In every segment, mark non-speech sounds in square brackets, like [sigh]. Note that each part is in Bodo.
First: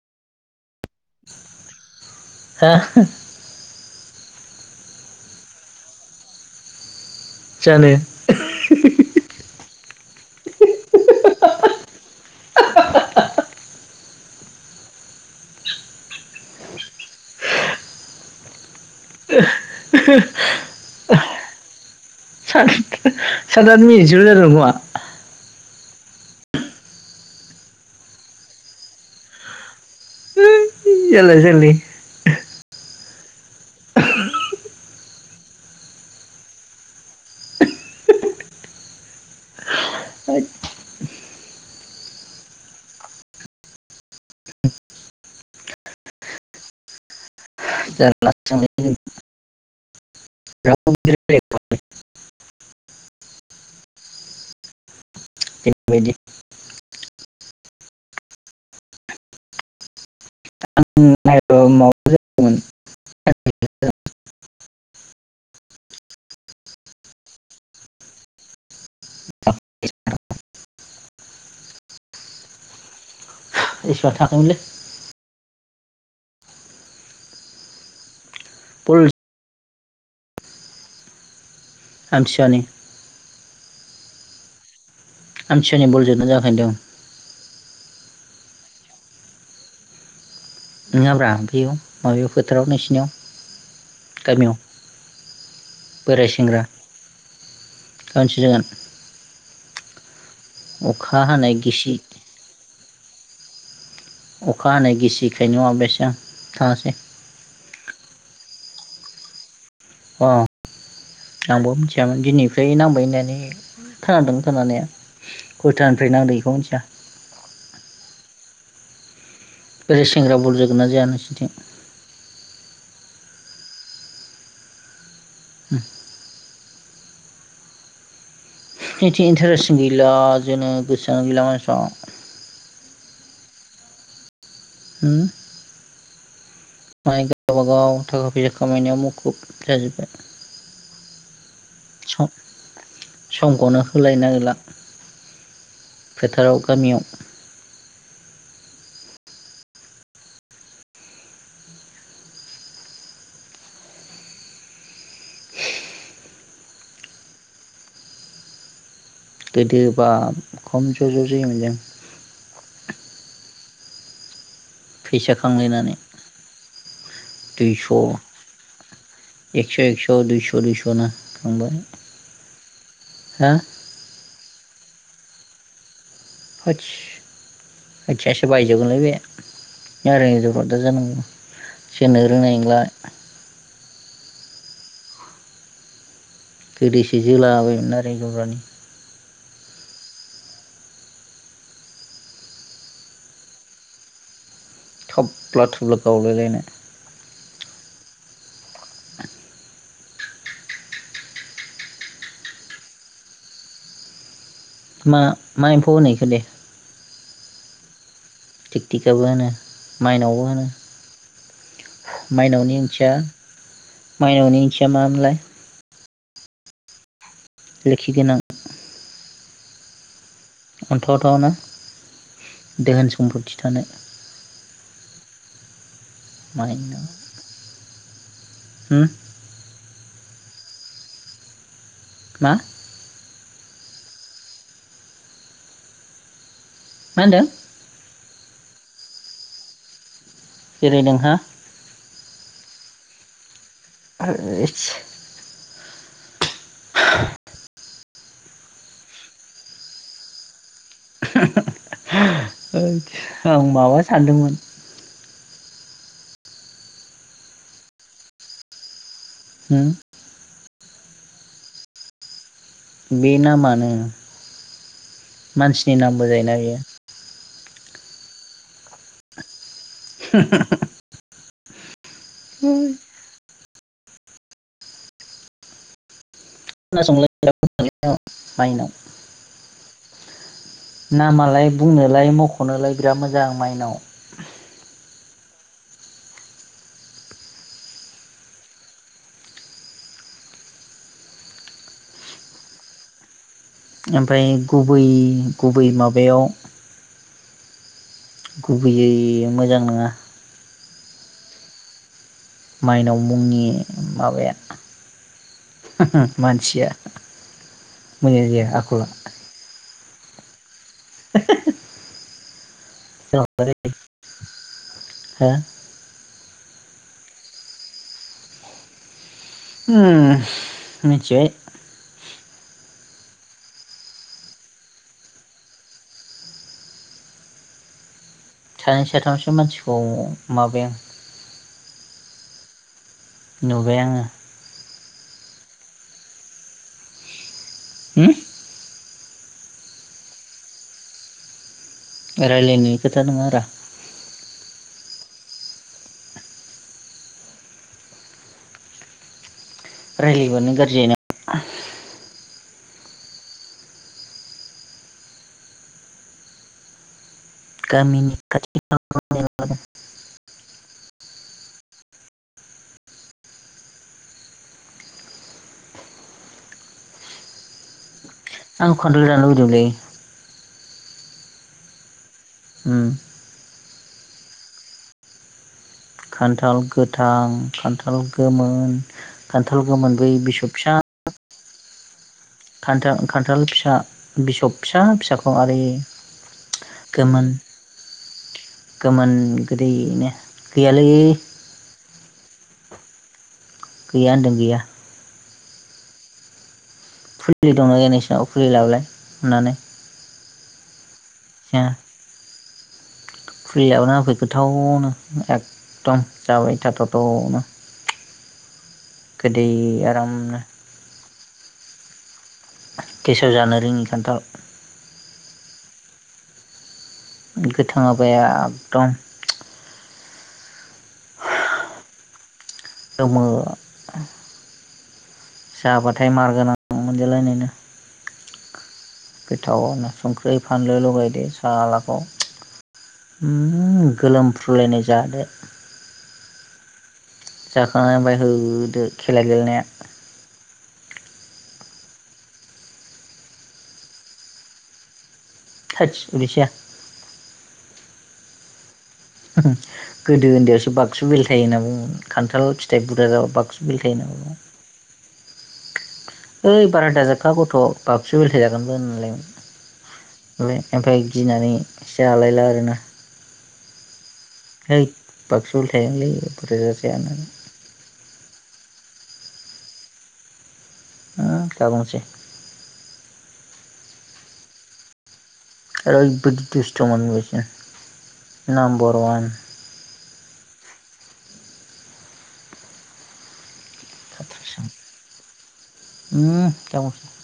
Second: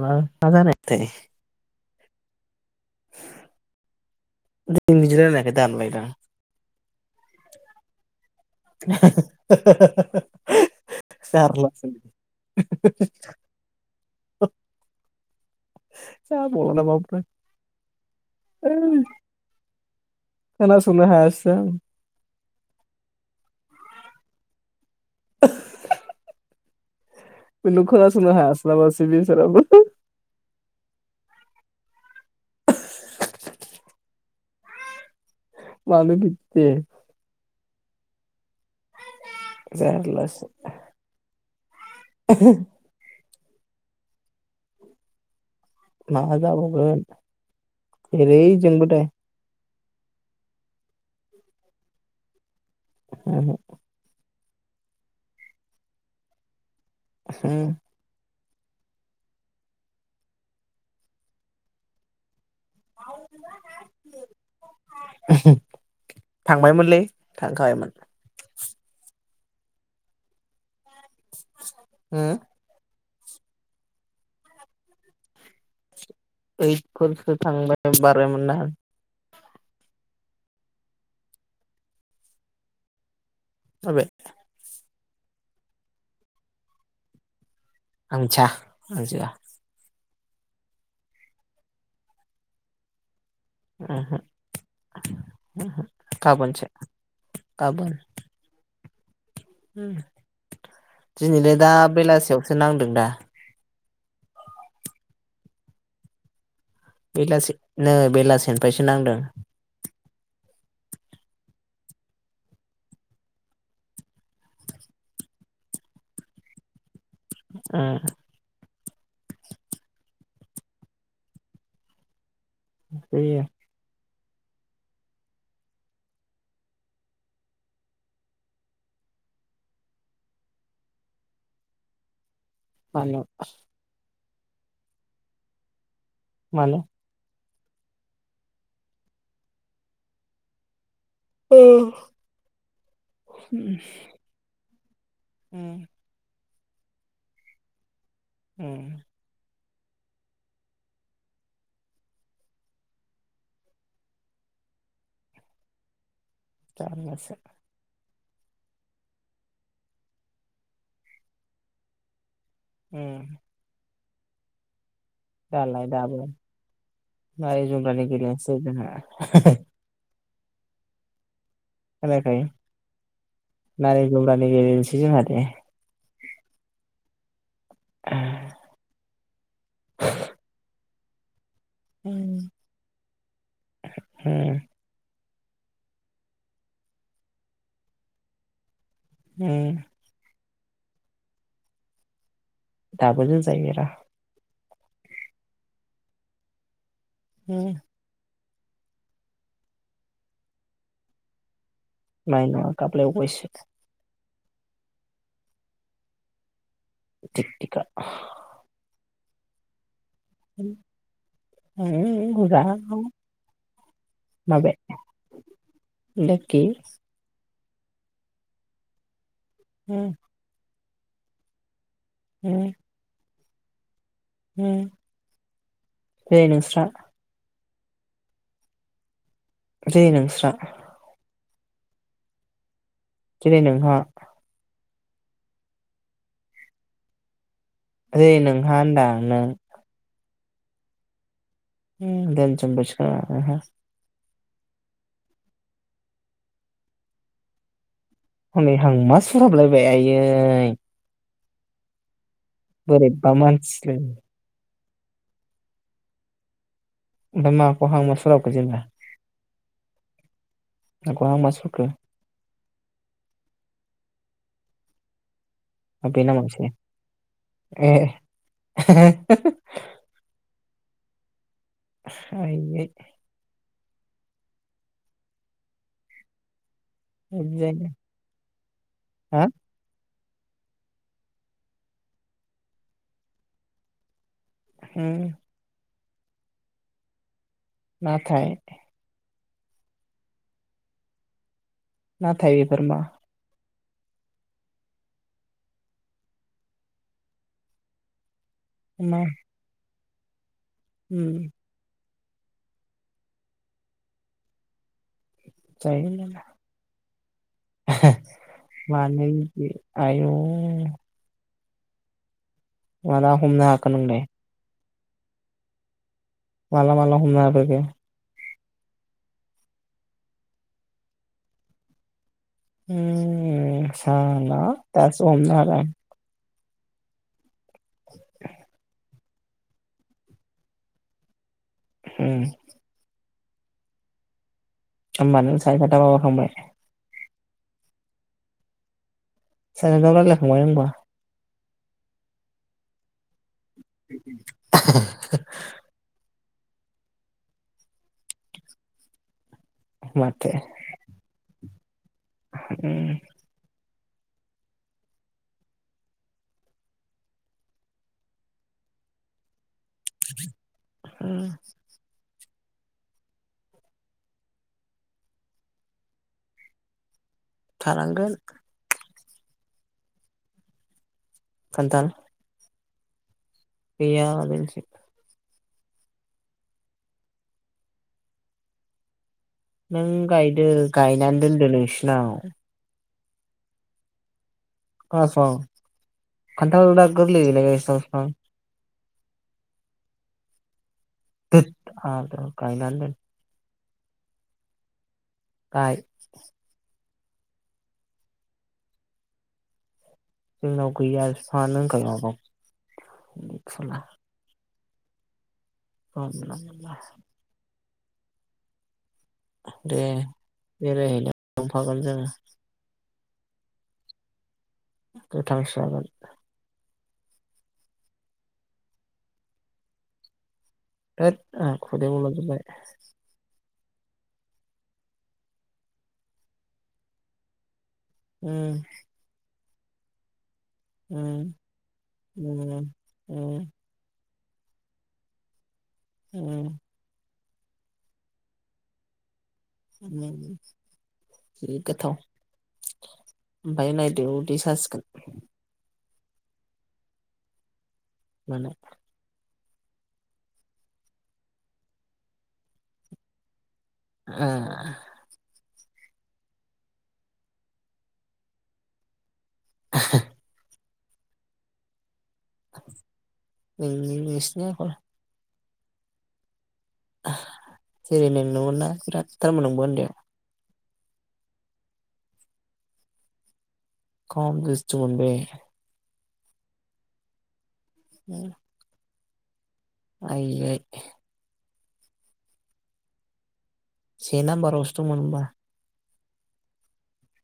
मा माजानाय थाय हा [unintelligible] बिदि रायलायनायखाय दानबाय दां। जानो [unintelligible] जारलासो जाबावला नामा ओमफ्राय? ओय [inaudible] खोनासंनो हायासैदां [unintelligible] साथाथ [unintelligible] मिस जाथांगौा [inaudible] नों खोनासंनो हास्लााबासै बेसाराफोर जाला जालि मानो बिदि जारलासो [inaudible] माबा जाबावगोन जेरै जोंबो दाय [inaudible] [inaudible] ओहुं जोंबायदि हुं आं नायबा माबा जादोंमोन [inaudible] थांबायमोनलै थांखाबायमोन। हो एसा थाङाखैमोनलै ओइदफोर फो थांबा बारोमोनना पुल आमथिसुवानि माबे आमथिसुवानि बल जोदोंना जोआखै होनदों। आं मिथिया आं जोआ नङाब्रा बेयाव माबायाव फोथाराव नोंसिनियाव। उहो गामियाव उहो बोराय सेंग्रा गाबोनसो गाबोन गाबोनसो जागोन अखा हानाय दिनैलाय दा गिसि बेलासियावसो नांदों दा। अखा हानाय गिसिखायनो माबायासै आं थाङासै। बेलासेनो बेलासेनिफ्रायसो नांदो अ आंबो मिथियामोन दिनैफ्राय नांबाय होननानै खोनादों खोनानाया। खैथानिफ्राय नांदों बेखौ मिथिया उ बेै सेंग्रा बल जोगोन ना जोया नोंसोरथिं? जोयो। [inaudible] बिथि इन्टारेस गैला जोंनो गोसोआ गैला मानसिफ्रा। मानो हो मानो? मालाय गावबागाव थाखा फैसा खामायनायाव मुखुब जाजोब्बाय। [unintelligible] सम समखौनो होलायनो नागिरला। उम फोथाराव गामियाव। उ जारलासो। गोदो बा खम ज' ज' जायोमोन जों। उम फैसा खांलायनानै। माय दुइस' जुमब्रानि [unintelligible] औ दुइस' दुइस' नो खांबाय। खोनायाखै हा नारें जुमब्रानि गेजेनोसै जोंहा दे? होत्स आयथिंयासो बायजोबगोनलै बे नारें जुमब्रानि [unintelligible] जानांगौ जोनो उम रोंनाय नोंलाय? [unintelligible] गोदोसो जोला बायोमोन नारें जुमब्रानि। उम दाबो जोजायो‌ रा। थाब्ला थुब्ला गावलायलायनाय। उम नायना गाबलाय बावबाय सो मा मा एम्फौ होनो एखो दे? थिखथिखा। थिखथिखाबो होनो‌ माइनावबो होनो माइनावनि ओंथिया [unintelligible] [unintelligible] माइनावनि माबे ओंथिया मामोनलाय लोखि। लोखि गोनां उम अन्थाव थावनो। उम दोहोन सम्पथि थानाय उम दे नोंस्रा माइनाव [unintelligible] जे नोंस्रा मा? दिनै नोंहा मा होनदों? [unintelligible] नोंहा होनदां नों। जेरै नोंहा [unintelligible] [unintelligible] [unintelligible] हनै हांमा सुरहाबलायबाय आयै। बोरैबा [unintelligible] आं मानसिलै माबा सानदोंमोन। ओमफ्राय माखौ हांमा सुरहाबखो जेनेबा? हम। माखौ हांमा सुरखो? बे नामानो। मानसिनि नामबो जायोना बेयो [unintelligible] [unintelligible] [unintelligible] खोनासंलाय [unintelligible] माइनाव हो नामालाय बुंनोलाय मख'नोलाय बिराद मोजां माइनाव। उम नाथाय नाथाय इफोरमा? ओमफ्राय गुबै गुबै माबायाव मा गुबैयै मोजां नङा। उम माइनाव मुंनि माबाया जायो मानसिया मोजां जाया आखला। ए आयौ [unintelligible] माला हमनो हाखो नोंलाय [unintelligible] हो माला मला हमनो हाफेरखो? मिथिबाय उम साला दासो हमनो हाबाय। [unintelligible] सानै साथामसो मानसिखौ माबाय आं उम नुबाय आङो। होनबा नों सानै साथाम माबा खांबाय? उम सानै साथाम रायज्लायखांबाय होनबा? रायलायनायनि खोथा नङा रा। [unintelligible] माथो रायलायबोनो गाज्रि जायोना उम गामिनि खाथि [unintelligible] [unintelligible] थानांगोन। आंखौ खान्थाल जानो लुबैदों मोन लै। खान्थाल? उम गैया जोंथिं। खान्थाल गोथां खान्थाल गोमोन। खान्थाल नों गोमोन बै गायदो बिसब गायनानै दोनदो नोंसिनाव। खान्थाल-खान्थाल फिसा बिसब फिसा खोनासं फिसाखौ आरो खान्थाल दा गोरलै गोमोन गायनाय बिफां बिफां गोमोन गोदैनो। गैयालायै [unintelligible] गैया होनदों गैया। गाय। फुलि दंना गैया नोंसिनाव फुलि लाबोलाय अननानै। जोंनाव गैया। बिफाङानो होनखायो माबा फुलियाबनो आ फै गोथावनो ए। एदम जाबाय थाथाव'थाव'नो। गोदै दे आरामनो। बेरायहैनो थांफागोन जों गेसाव जानो रोङि खान्थाल। गोथांसो जागोन गोथाङाबाया एकदम। थोद आं खुदै मलजोबाय। जोमो। जाबाथाय मार गोनां मोनजालायनायनो। ओम गोथावनो। संखै फानलु उम लगायदो सालाखौ उम उम ओम गोलोम। फ्रुलायनाय जादो। ओम जाखांना ओमफाय होदो खेला गेले‌नाया। [inaudible] जि गोथाव ओमफ्राय नायदो उदै ससिगोन। थोदस उदै साया माने। गोदो ओन्दैयावसो बाक्सु बिलथाय होनना बुङोमोन खान्थाल फिथाइ बुरजा जाबा बागसु बिलथाय। ओ ओइ बारादा जाखा गथ' बाक्सु बेलथाय जागोनबो होनलाय। [unintelligible] ओमफाय गिनानै जालायला आरोना [unintelligible] है बाक्सु बेलथायगोनलै बुरजा जाजाया होननानै से नोंनोमोना बिराथ थारमोन नोंबो उन्दैयाव ओ दाबुंसै खाम दुस्थ मोनबे। ओरैबायदि दुस्थ मोन होनबायसै [inaudible] नाम्बर वान। आयै। से नाम्बारावसो दंमोन होनबा। ओम दाबुंसै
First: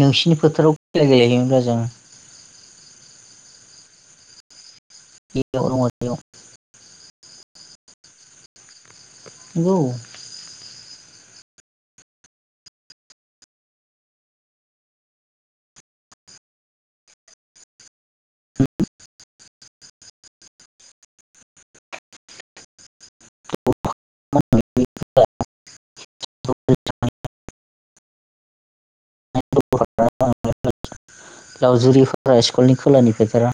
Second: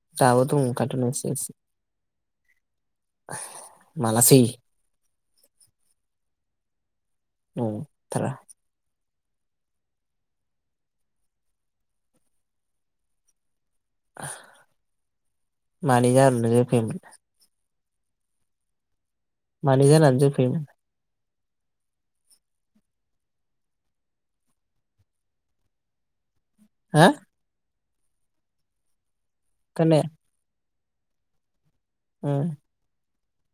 नोंसिनि दाबो दं फोथाराव ओंखायनोथ खेला एसे एसे गेलेहैयोमोनब्रा मालासै [unintelligible] नंथारा नंगौ मानि [unintelligible] [unintelligible] मानि जानानै जों फैयोमोन हो खोनाया [unintelligible] लावजुरिफोरा उम स्कुलनि खोलानि फोथारा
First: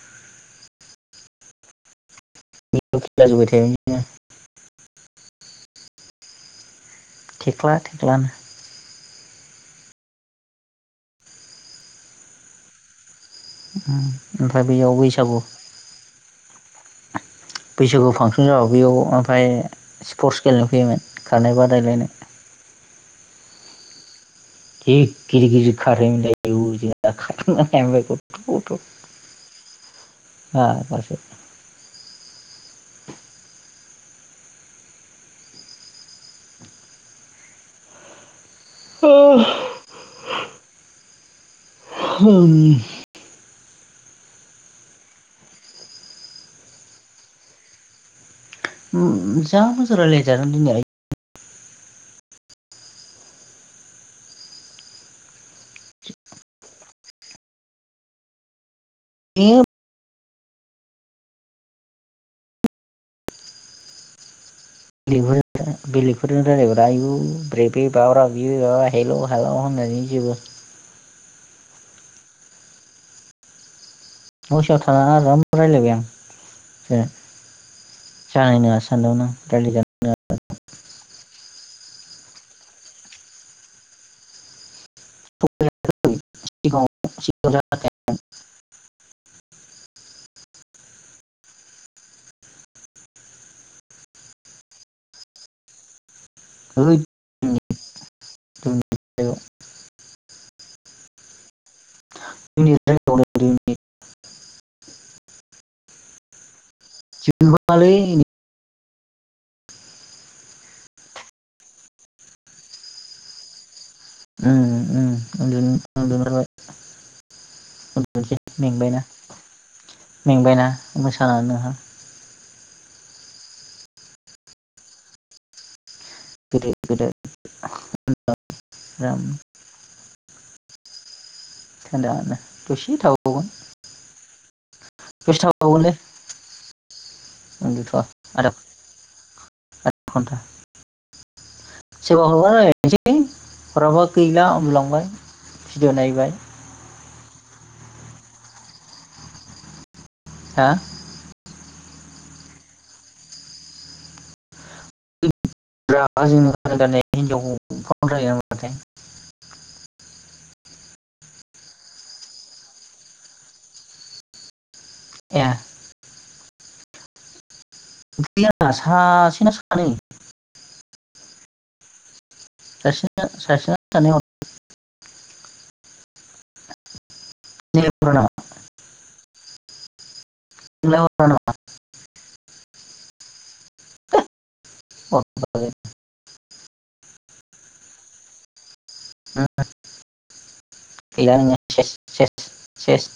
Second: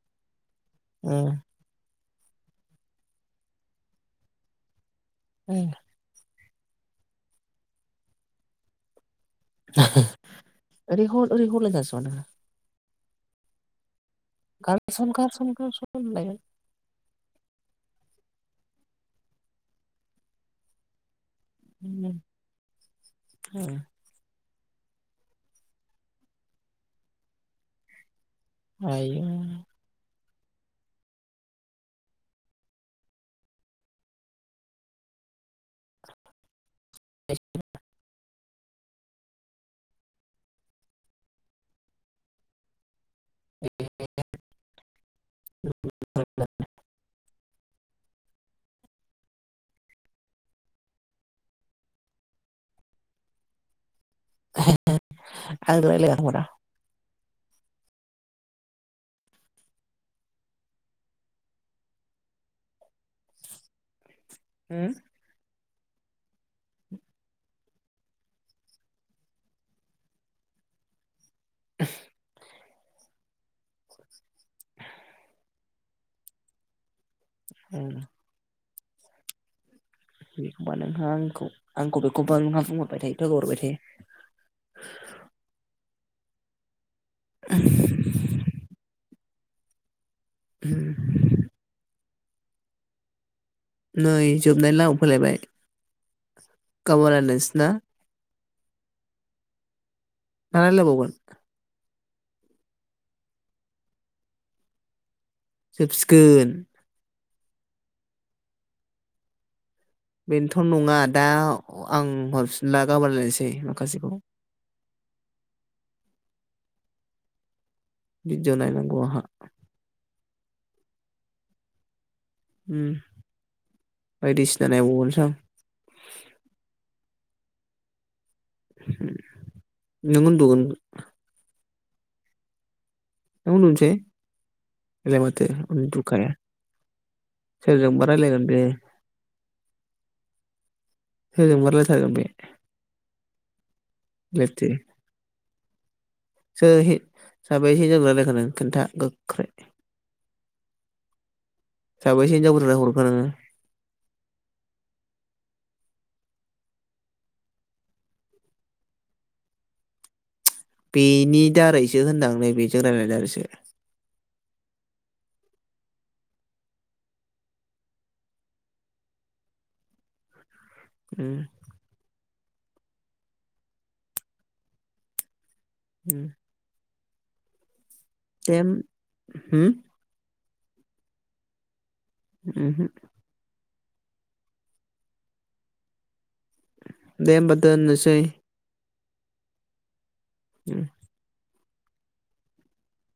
उम [unintelligible] [unintelligible] थेख्ला थेख्लानो रिहल रिहल दास'ना ओमफाय बेैयाव बैसागु हबाय बैसागु फांसन जाबो बेयाव ओमफ्राय स्पर्टस गेलेनो फैयोमोन खारनाय बादाय औ जि गिदिर गिदिर खारें मोनलाय आयौ [unintelligible] हा ए अ ह ए जा मोजां रायलायजादों दिनै [unintelligible] ए ह बेलेगफोरजों रायलायबाय आयु ब्रेबे ब्रा ब्रा हेल' हालाव होननानै जोबो न' सिंयाव थानानै आराम रायज्लायबाय आं हरा जानाय नङासो सानदोंमोन आं रायलायजागो बेखबा नोंहा आंखौ आंखौ बेखौबा नोंहा बुंहरबाय थायो लोगो हरबाय थायो [unintelligible] ह नै जोबनाय लामायाव फैलायबाय गाबोन सिगाङाव रायलायसैना [unintelligible] [unintelligible] सोबसिगोन जोबथ आलै बेनोथ' नङा दा आं हरफिनला गाबोन लायनोसै माखासेखौ ओ नो भिडिअ नायनांगौ मेंबायना आंहा मेंबायना मोसानानै नोंहा बायदिसिना नायबावगोनसो आं गिदिर गिदिर नों उन्दगोन [unintelligible] दुसि थाव नों ओन्दुनोसै? बेलाय दसे माथो ओन्दुखाया। ओन्दुथआ थआ र आरो एक घन्टा। सोरजोंबा रायलायथारगोन बे सोरबा हरबा रायज्लायनोसै हराबा गैला ओन्दुलांबाय। भिडिअ नायबाय [unintelligible] खिन्था गोख्रै हा? साबैसे हिनजावफोरनो हरखो नोङो? दा जोंनि [unintelligible] बेनि दारैसो होनदां नै बे जों रायलायनाय दारैसो ए। गैया सासेना सानै। उम दासो सासेना सानै हरदों। उम [unintelligible] तेन ह [unintelligible] [unintelligible] उमहो [inaudible] [inaudible] दे होमबा दोननोसै। [unintelligible] उम गैला नोङो सेस सेस सेस।